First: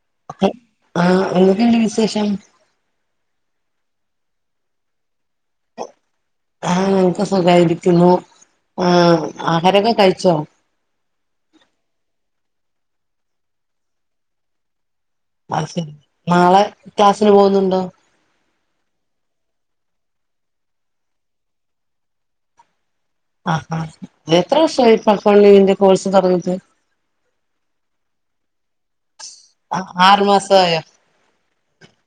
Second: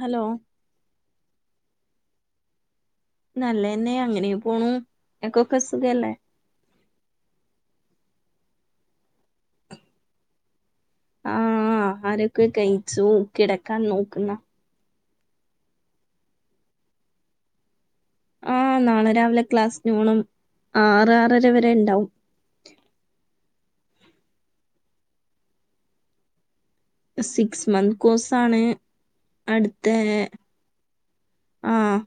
Hello ആഹ് എന്തൊക്കെയുണ്ട് വിശേഷം നല്ലയെന്നെ അങ്ങനെയെ പോണു ഇങ്ങക്കൊക്കെ സുഖല്ലേ? ആഹ് ഇൻക്ക് സുഖായിരിക്കുന്നു ആഹ് ആഹാരൊക്കെ കഴിച്ചോ? ആഹ് ആഹാരൊക്കെ കഴിച്ചു കിടക്കാൻ നോക്കുന്ന അഹ്സെരി നാളെ ക്ലാസ്സിന് പോകുന്നുണ്ടോ? ആഹ് നാളെ രാവിലെ ക്ലാസ്ന് പോണം ആറ് ആറര വരെ ഇണ്ടാവും ആഹ് ആ എത്ര വർഷായിപ്പൊ അക്കൗണ്ടിങ്ങിന്റെ കോഴ്സ് തൊടങ്ങിട്ട്? സിക്സ് മന്ത് കോഴ്സാണ് അട്ത്തേ ആറു മാസമായോ ആഹ്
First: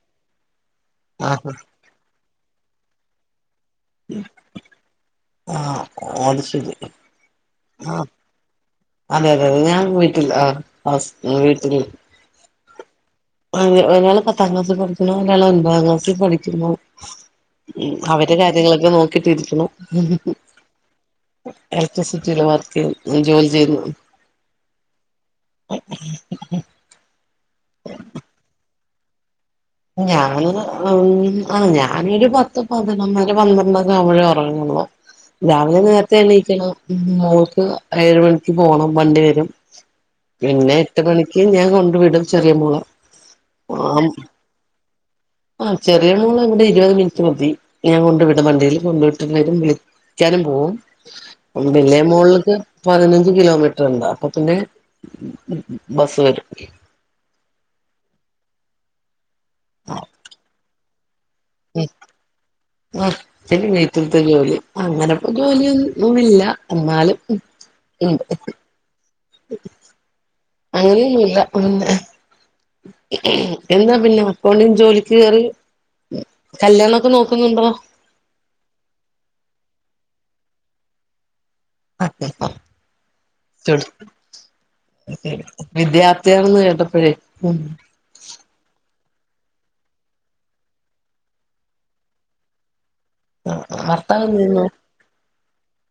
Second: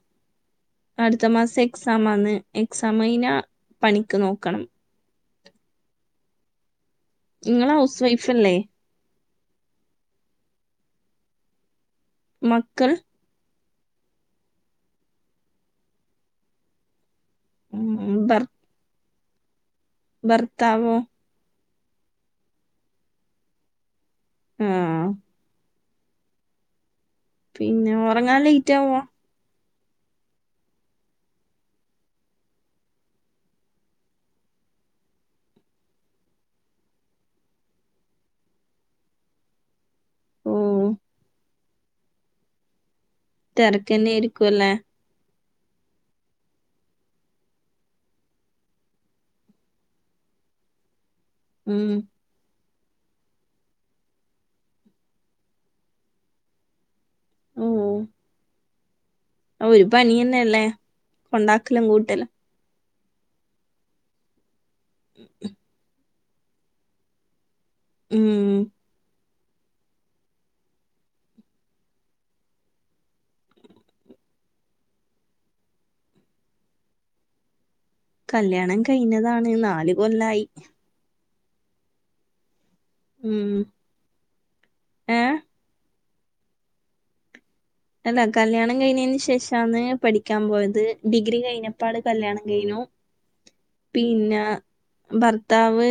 അടുത്ത ആഹ് മാസം എക് സാമാന്ന് എക്സാമയ്ഞ്ഞാ പണിക്ക് നോക്കണം ആഹ് അത്ശെരി ഇങ്ങള് ഹൗസ് വൈഫല്ലേ? അതെ അതെ അതെ ഞാൻ വീട്ടിലാ ഹൗസ് വീട്ടില് മക്കൾ? ഒരാള് പത്താം ക്ലാസി പഠിക്ക്ണു ഒരാള് ഒൻമ്പതാം ക്ലാസ്സി പഠിക്കുന്നു. ഉം അവരെ ഭർ കാര്യങ്ങളൊക്കെ നോക്കിട്ടിരിക്കുന്നു ഭർത്താവോ എലക്ട്രിസിറ്റിയില് വർക്കെയ്യുന്നു മ് ജോലി ചെയ്യുന്നു ആഹ് [inaudible] പിന്നെ ഉറങ്ങാാന് ലേറ്റ് ആവോ ഞാന് ആഹ് ഞാനരു പത്ത് പതിനൊന്നര പന്ത്രണ്ടൊക്കെ ആവുമ്പഴേ ഉറങ്ങുള്ളു രാവിലെ നേരത്തെ എണ്ണയിക്കണം മോക്ക് ഏഴ് മണിക്ക് പോണം വണ്ടി വരും ഓ പിന്നെ എട്ട് മണിക്ക് ഞാൻ കൊണ്ട് വിടും ചെറിയ മോളെ ആഹ് തിരക്കന്നെ ആരിക്കുവല്ലേ ആഹ് ചെറിയ മോളെ അടെ ഇരുപത് മിനിറ്റ് മതി ഞാൻ കൊണ്ടു വിടും വണ്ടിയിലും കൊണ്ട് വിട്ടവരും വിളി നടും എന്ന പോകവും ഉം വിലിയ മോളിലക്ക് പതിനഞ്ച് കിലോമീറ്റർ ഉണ്ട് അപ്പൊ പിന്നെ ബസ് വരും ഉം ഒരു പണിയ തന്നെയല്ലേ കൊണ്ടാ. ക്കല ഉം കൂട്ടല്ല ആഹ് പിന്നെ വീറ്റിലത്തെ ജോലി അങ്ങനെപ്പോ ജോലിയന്നന്നുല്ല എന്നാലും ഉണ്ട് ഉം അങ്ങനെയൊന്നുല്ല പിന്നെ എന്താ പിന്നെ അക്കൗണ്ടിൽ ജോലിക്ക് കേയറി കല്ല്യാണൊക്കെ നോക്കുന്നുണ്ടോ കല്യാണം കഴിഞ്ഞതാണ് നാല് കൊല്ലായി ഉം ഏഹ് [unintelligible] വിദ്യാർത്ഥിയാണെന്ന് കേട്ടപ്പോഴേ ഉം അല്ല കല്യാണം കഴിഞ്ഞതിന് ശേഷാന്ന് പഠിക്കാൻ പോയത് ഡിഗ്രി കഴിഞ്ഞപ്പോള് കല്യാണം കഴിഞ്ഞു ഭർത്താവ് എന്ത് പിന്നെ ചെയ്യുന്നു ഭർത്താവ്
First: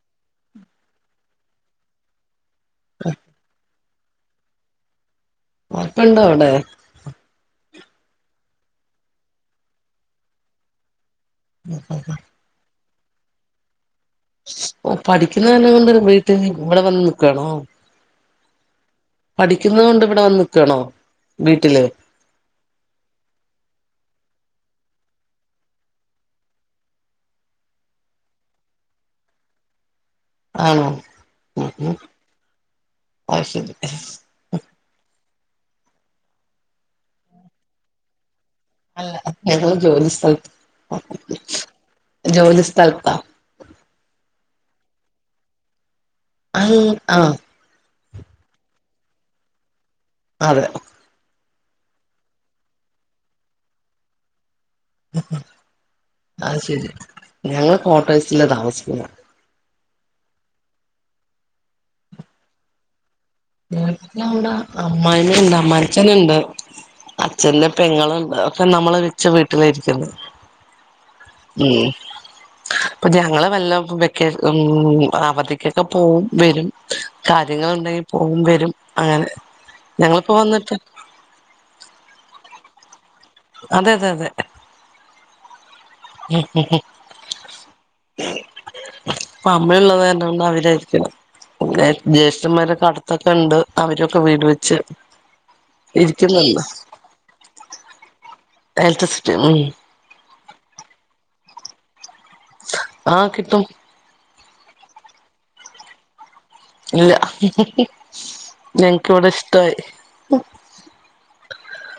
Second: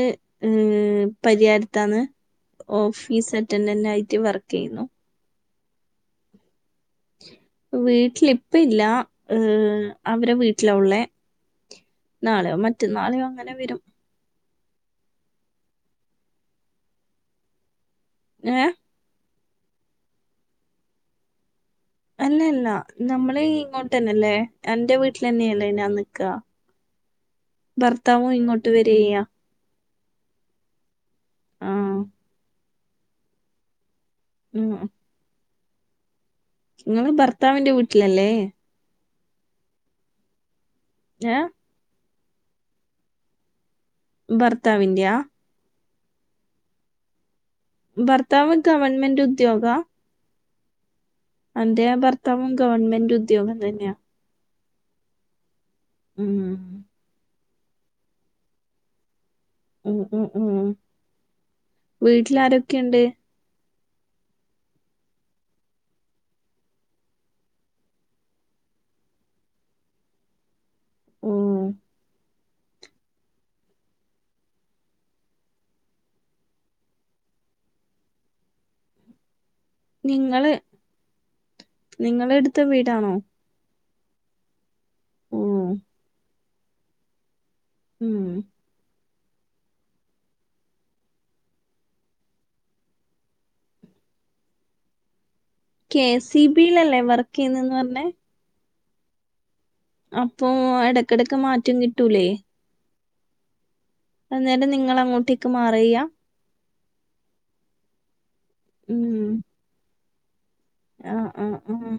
ഏഹ് പരിഹാരത്താണ് ഓഫീസ് അറ്റൻഡന്റ് ആയിട്ട് വർക്ക് ചെയ്യുന്നു ഒപ്പമുണ്ടോ അവിടെ വീട്ടിലിപ്പ ഇല്ല അവരെ വീട്ടിലാ ഉള്ളെ [unintelligible] നാളെയോ മറ്റന്നാളോ അങ്ങനെ വരും ഓഹ് പഠിക്കുന്ന കാരണം കൊണ്ട് വീട്ട് ഇവിടെ വന്ന് നിക്കുവാണോ ഏഹ് പഠിക്കുന്നുന്നത് കൊണ്ട് ഇവിടെ വന്ന് നിക്കാണോ വീട്ടില് അല്ലല്ല നമ്മള് ഇങ്ങോട്ട തന്നെല്ലേ എന്റെ വീട്ടിൽ തന്നെയല്ലേ ഞാൻ നിക്ക ഭർത്താവും ഇങ്ങോട്ട് വരി ചെയ്യ ആണോ ഉം ആഹ് അഅ്ശരി ഉം നിങ്ങള് ഭർത്താവിന്റെ വീട്ടിലല്ലേ അല്ല ഞങ്ങള് ജോലി സ്ഥലത്ത് ഏഹ് ജോലി സ്ഥലത്താ ഭർത്താവിന്ത്യ അയ് ആഹ് ഭർത്താവ് ഗവൺമെന്റ് ഉദ്യോഗ അതെ എന്റെ ഭർത്താവും ഗവൺമെന്റ് ഉദ്യോഗം തന്നെയാ ഉം അ അ്ശരി ഞങ്ങള് കോട്ടസ്ലാ താമസിക്കുന്ന ഉ ഉം ഉം വീട്ടിൽ ആരൊക്കെയ്ണ്ട് വിടെ അമ്മായിന ഉണ്ട് അമ്മായിഅച്ഛനണ്ട് അച്ഛന്റെ പെങ്ങളുംണ്ട് ഒക്കെ നമ്മള് വിച്ച വീട്ടില ഇരിക്ക് ന്നെ ഉം ഏഹ് ഇപ്പൊ ഞങ്ങള് വല്ല വെക്ക ഉം അവധിക്കൊക്കെ പോവും വരും കാര്യങ്ങളുണ്ടെങ്കി പോവും വരും അങ്ങനെ ഞങ്ങളിപ്പോ നിങ്ങള് വന്നിട്ട് നിങ്ങള എട്ത്ത വീടാണോ അതെതെ അതെ ഊം ഉം ഉം ഉം ഉം പ്പം അമ്മ ഇള്ളെത് കാരണം ഇന്നവലായ്രിക്കലോ ഏന് ജ്യേഷ്ഠന്മാരൊക്കെ അട്ത്തൊക്കെ ണ്ട് അവരൊക്കെ വീട് വെച്ച് കെ സി ഇരിക്കുന്നുണ്ട് ബീലല്ലേ വർക്കെയ്യ്ന്ന്ന്ന് പർഞ്ഞെ എലെട്രസിറ്റി ഉം അപ്പോ എടെക്കെടെക്ക് മാറ്റം കിട്ടൂലേ ആഹ് കിട്ടും അന്നേരം നിങ്ങളങ്ങോട്ടേക്ക് മാറ്യ്യാ ഇല്ല ഞങ്ങ്ക്ക് ഉം ഇവടെ ഇഷ്ടവായി ആഹ് ആഹ് ആം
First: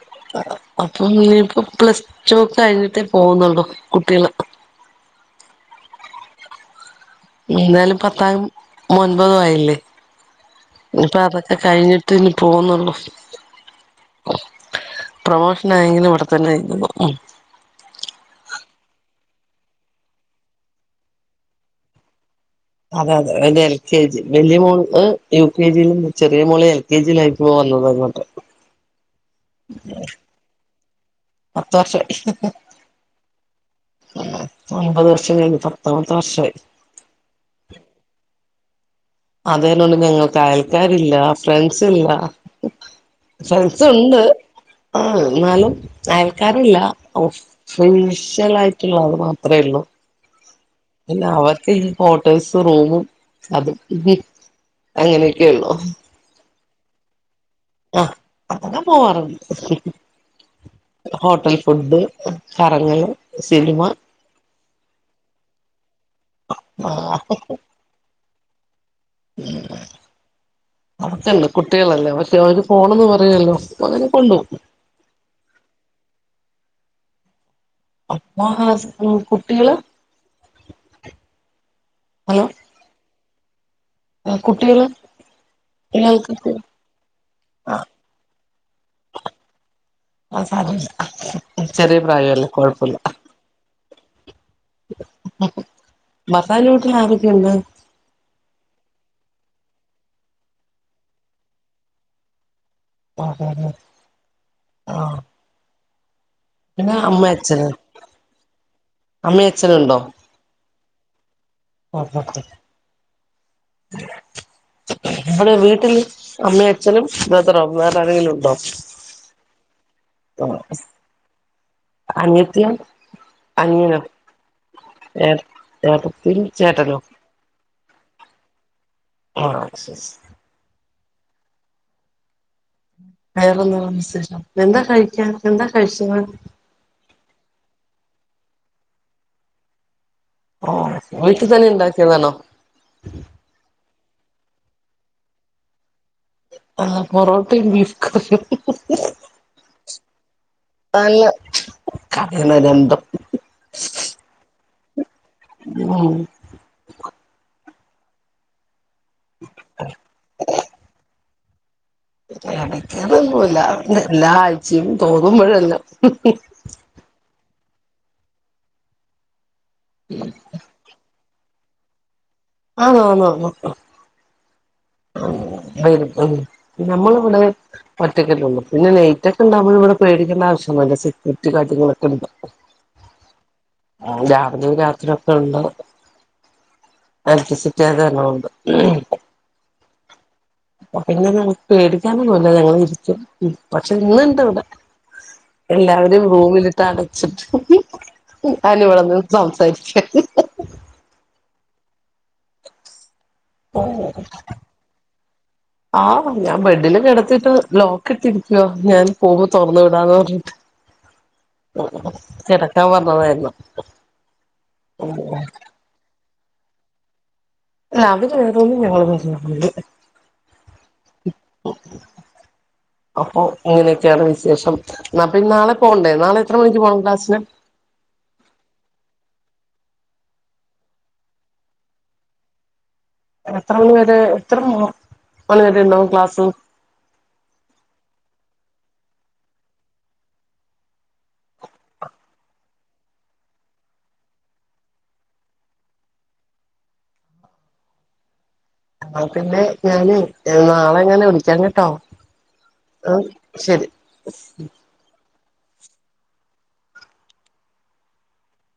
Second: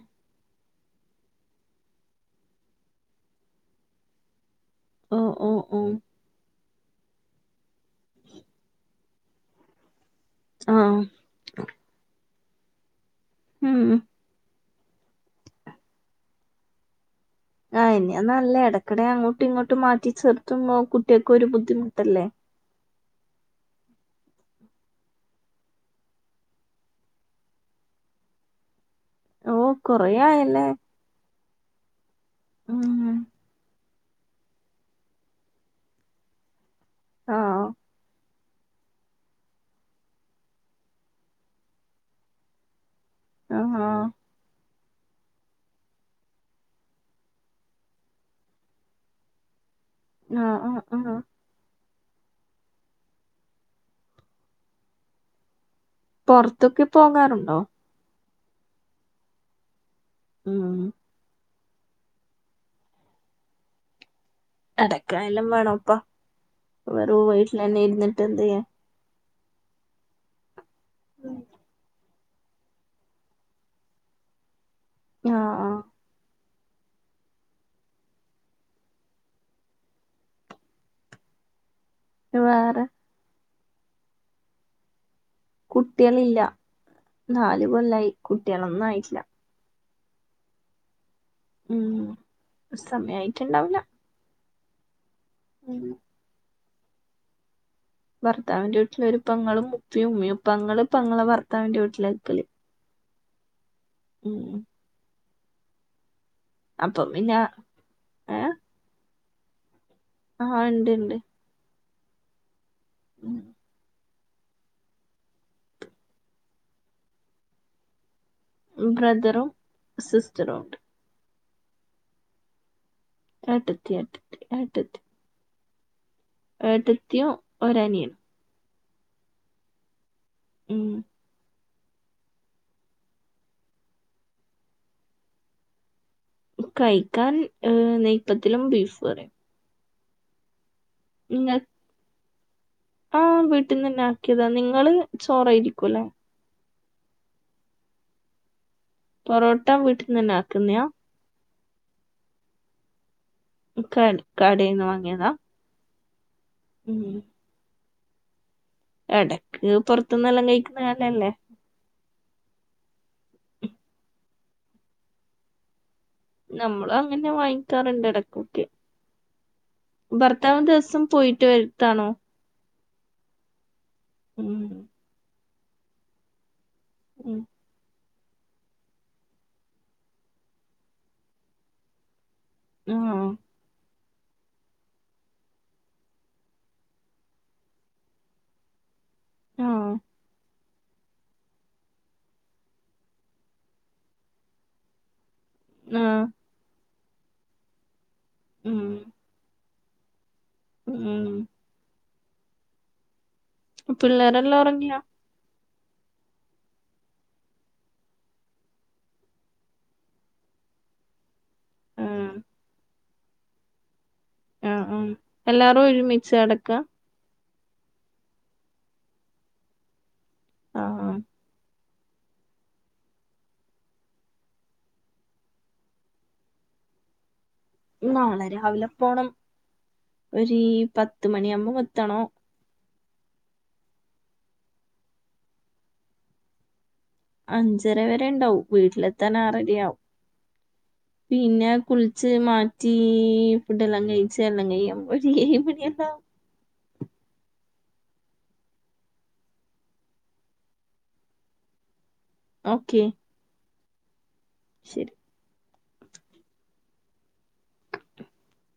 അപ്പം ഇനിയിപ്പോ പ്ലസ്റ്റു കഴിഞ്ഞിട്ടേ പോകുന്നുള്ളു കുട്ട്യേള് ഓഹ് ഓഹ് ഓഹ് എന്തായാലും പത്താം ഒൻപതും ആയില്ലേ ആഹ് ഞ്ഞിപ്പതൊക്കെ കഴിഞ്ഞി ട്ട് ഞ്ഞ് പോവ്ന്നൊള്ളു ഉം പ്രൊമോഷനായെങ്കിലും ഇവിടെ തന്നെ [unintelligible] ഉം ആഹ് ഇനി നല്ലെയാ എടെക്ക്ടെ അങ്ങോട്ടും ഇങ്ങോട്ടും മാറ്റി ചേർത്തുമ്പം കുട്ട്യേക്കാെരു ബുദ്ധിമുട്ടല്ലേ അതെ അതെ അയ്ന്റെ എൽ കെ ജി വല്യ മോള്ക് യു കെ ജിലും ചെറിയ മോള് എൽ കെ ജിയിലായപ്പൊ വന്നതാങ്ങോട്ട് ഓഹ് കൊറേയായല്ലേ പത്ത് വർഷം ആയി ഉം പ്പ ഒൻമ്പത് വർഷം കയ്ഞ്ഞ് പത്താമത്തെ വർഷായ് ആഹ് അതോ [unintelligible] ഞങ്ങൾക്ക് അയൽക്കാരില്ലാ ഫ്രണ്ട്സില്ലാ ആഹ് ഫ്രണ്ട്സ് ഉണ്ട് ആഹ് എന്നാലും അയൽക്കാരില്ല ഔ ഫേഷ്യലായിട്ട്ള്ളഅ് മാത്രേള്ളൂ ആഹ് ആഹ് ആഹ് പിന്നെ അവർക്ക് ഈ കോട്ടെഴ്സ് റൂമും അതും ഉം അങ്ങെനെക്കേള്ളു പാെർത്തൊക്കെ പോകാറുണ്ടോ? ആഹ് അതെല്ലാം പോവാറ്ണ്ട് ഉം ഉം ഹോട്ടൽ ഫുഡ്ഡ് കറങ്ങെല് സിനിമ എടെക്കയെല്ലാം വേണോപ്പാ ആ വെറും വീട്ടിലെന്നെ ഇര്ന്നിട്ടെന്തെയ്യാൻ ഉം അവക്കല്ലേ കുട്ടികളല്ലേ അവറ്റോര് പോണംന്ന് പറയാെല്ലോ പ്പ അങ്ങെനെ കൊണ്ടോം ആഹ് ആഹ് അപ്പാ സ് കുട്ടികള് വേറെ ആഹ് കുട്ടികള് കുട്ടികളില്ല ഇയാൾക്ക് നാല് ആ കൊല്ലായി കുട്ടികളൊന്നും ആയ്ട്ട്ല്ല അത് സാരമില്ല ചെറിയ ഉം പ്രായമല്ലേ കാെഴപ്പാെല്ലാ സമയായിട്ടുണ്ടാവില്ല ആഹ് ഉം ഭർത്താവിന്റെ വീട്ടിലാരൊക്കെയുണ്ട്? ഭർത്താവിന്റെ വീട്ടില് ഒരു പെങ്ങെളും ഉപ്പിയും ഉമ്മയും പെങ്ങെള് പെങ്ങെളെ ഭർത്താവിന്റെ വീട്ടിലാ നിക്കല് [unintelligible] അതെ അതെ [unintelligible] ഉം ഉം ആഹ് പിന്നെ അമ്മാ അച്ഛന് അമ്മയും അച്ഛന്ണ്ടോ? ആഹ് ഇണ്ട് ഇണ്ട് [unintelligible] ഉം നമ്മടെ വീട്ടില് അമ്മയും അച്ഛനും ബ്രദർ വേറെ ആരെെങ്കിലും ഉണ്ടോ? ബ്രദറും സിസ്റ്ററും ഉണ്ട് അനിയത്തിയ ഏട്ടത്തി ഏട്ടത്തി ഏട്ടത്തി ഏഹ് ഏടത്തി ഏട്ടത്തിയും ഒരനിയനും ആഹ് എസ് എസ് ഉം വേറെ എന്താ വിശേഷം എന്താ കഴിക്കാ എന്താ കഴിച്ചത് കഴിക്കാൻ നെയ്പ്പത്തിലും ബീഫ് കറിയും ഓഹ് വീട്ട് തന്നെ ഉണ്ടാക്കിയതാണോ ആഹ് വീട്ടിൽ നിന്ന് തന്നെ ആക്കിയതാ നിങ്ങള് ചോറായിരിക്കുവല്ലേ ആഹ് പൊറോട്ടയും ബീഫ് കറിയും പൊറോട്ട വീട്ടിൽ നിന്ന് തന്നെ ആക്കുന്നെയാ [unintelligible] ക കടയിന്ന് വാങ്ങിയതാ ഉം ഉം ഇടക്ക് പുറത്തന്നെല്ലാം കഴിക്കുന്നത് നല്ലത് അല്ലേ എടക്ക്ന്നുമല്ല എല്ലാ ആഴ്ചയും തോന്നുമ്പോഴല്ലാം നമ്മള അങ്ങനെ വാങ്ങിക്കാറുണ്ട് ഇടക്കൊക്കെ ഭർത്താവ ദിവസം പോയിട്ട് വരതാണോ ആണ ആണ ആണ് ഉം ഉം വരും വരും നമ്മള ഉം ഇവിടെ ഒറ്റൊക്കല്ലഉള്ളു പിന്നെ നെയറ്റ് ഒക്കെ ഉണ്ടാവുമ്പോ ഇവിടെ പേടിക്കേണ്ട ആവശ്യല്ല സെക്യൂരിറ്റി കാര്യങ്ങളൊക്കെ ഉണ്ടും ഉം ആഹ രാവില രാത്രി ഒക്കെ ഉണ്ട് ഇലക്ട്രിസിറ്റി അതന്ന ഉണ്ട് ആഹ പിന്നെ ഞങ്ങക്ക് പേടിക്കാനും പോല ഞങ്ങ ഇരിക്കും പക്ഷെ ഇന്ന ഇണ്ട് ഇവിടെ എല്ലാവരും ആഹ് റൂമിലിട്ട് അടച്ചിട്ട് ഞൻ ഉം ഇവിടെന്ന് സംസാരിക്ക ഉം പിള്ളേരെല്ലാം ഉറങ്ങിയോ [unintelligible] ആഹ് ഞാൻ ബെഡില് കെടുത്തിട്ട് ലോക്ക് ഇട്ടിരിക്കവാ ഞാൻ പോകുമോ തുറന്നു വിടാന്ന് പറഞ്ഞിട്ട് ആഹ് കിടക്കാൻ പറഞ്ഞതായിരുന്നു ആഹ ആഹ എല്ലാവാരും ഒരുമിച്ച് കിടക്കുക അവര് വേറൊന്നും ഞങ്ങള് ആഹ് [unintelligible] അപ്പൊ ഇങ്ങനെയൊക്കെയാണ് വിശേഷംപ്പൊ നാളെ പോകണ്ടേ നാളെ എത്ര മണിക്ക് പോകണം ക്ലാസ്സിന് നാളെ രാവിലെ പോണം ഒരു പത്ത് മണിയാവുമ്പോ എത്തണോ എത്ര മണിവരെ എത്ര മണിവരെ ഉണ്ടാവും ക്ലാസ് അഞ്ചര വരെ ഉണ്ടാവും വീട്ടിലെത്താൻ ആറരയാവും [inaudible] പിന്നെ കുളിച്ച് മാറ്റി ഫുഡ്ല്ലാം കഴിച്ച് എല്ലാം കൈയുമ്പം ഏഴുമണില്ലാവും ന പിന്നെ ഞാന് നാളെ എങ്ങനെ വിളിക്കാൻ കേട്ടോ ഓക്കെ ആഹ ശരി ശരി [inaudible]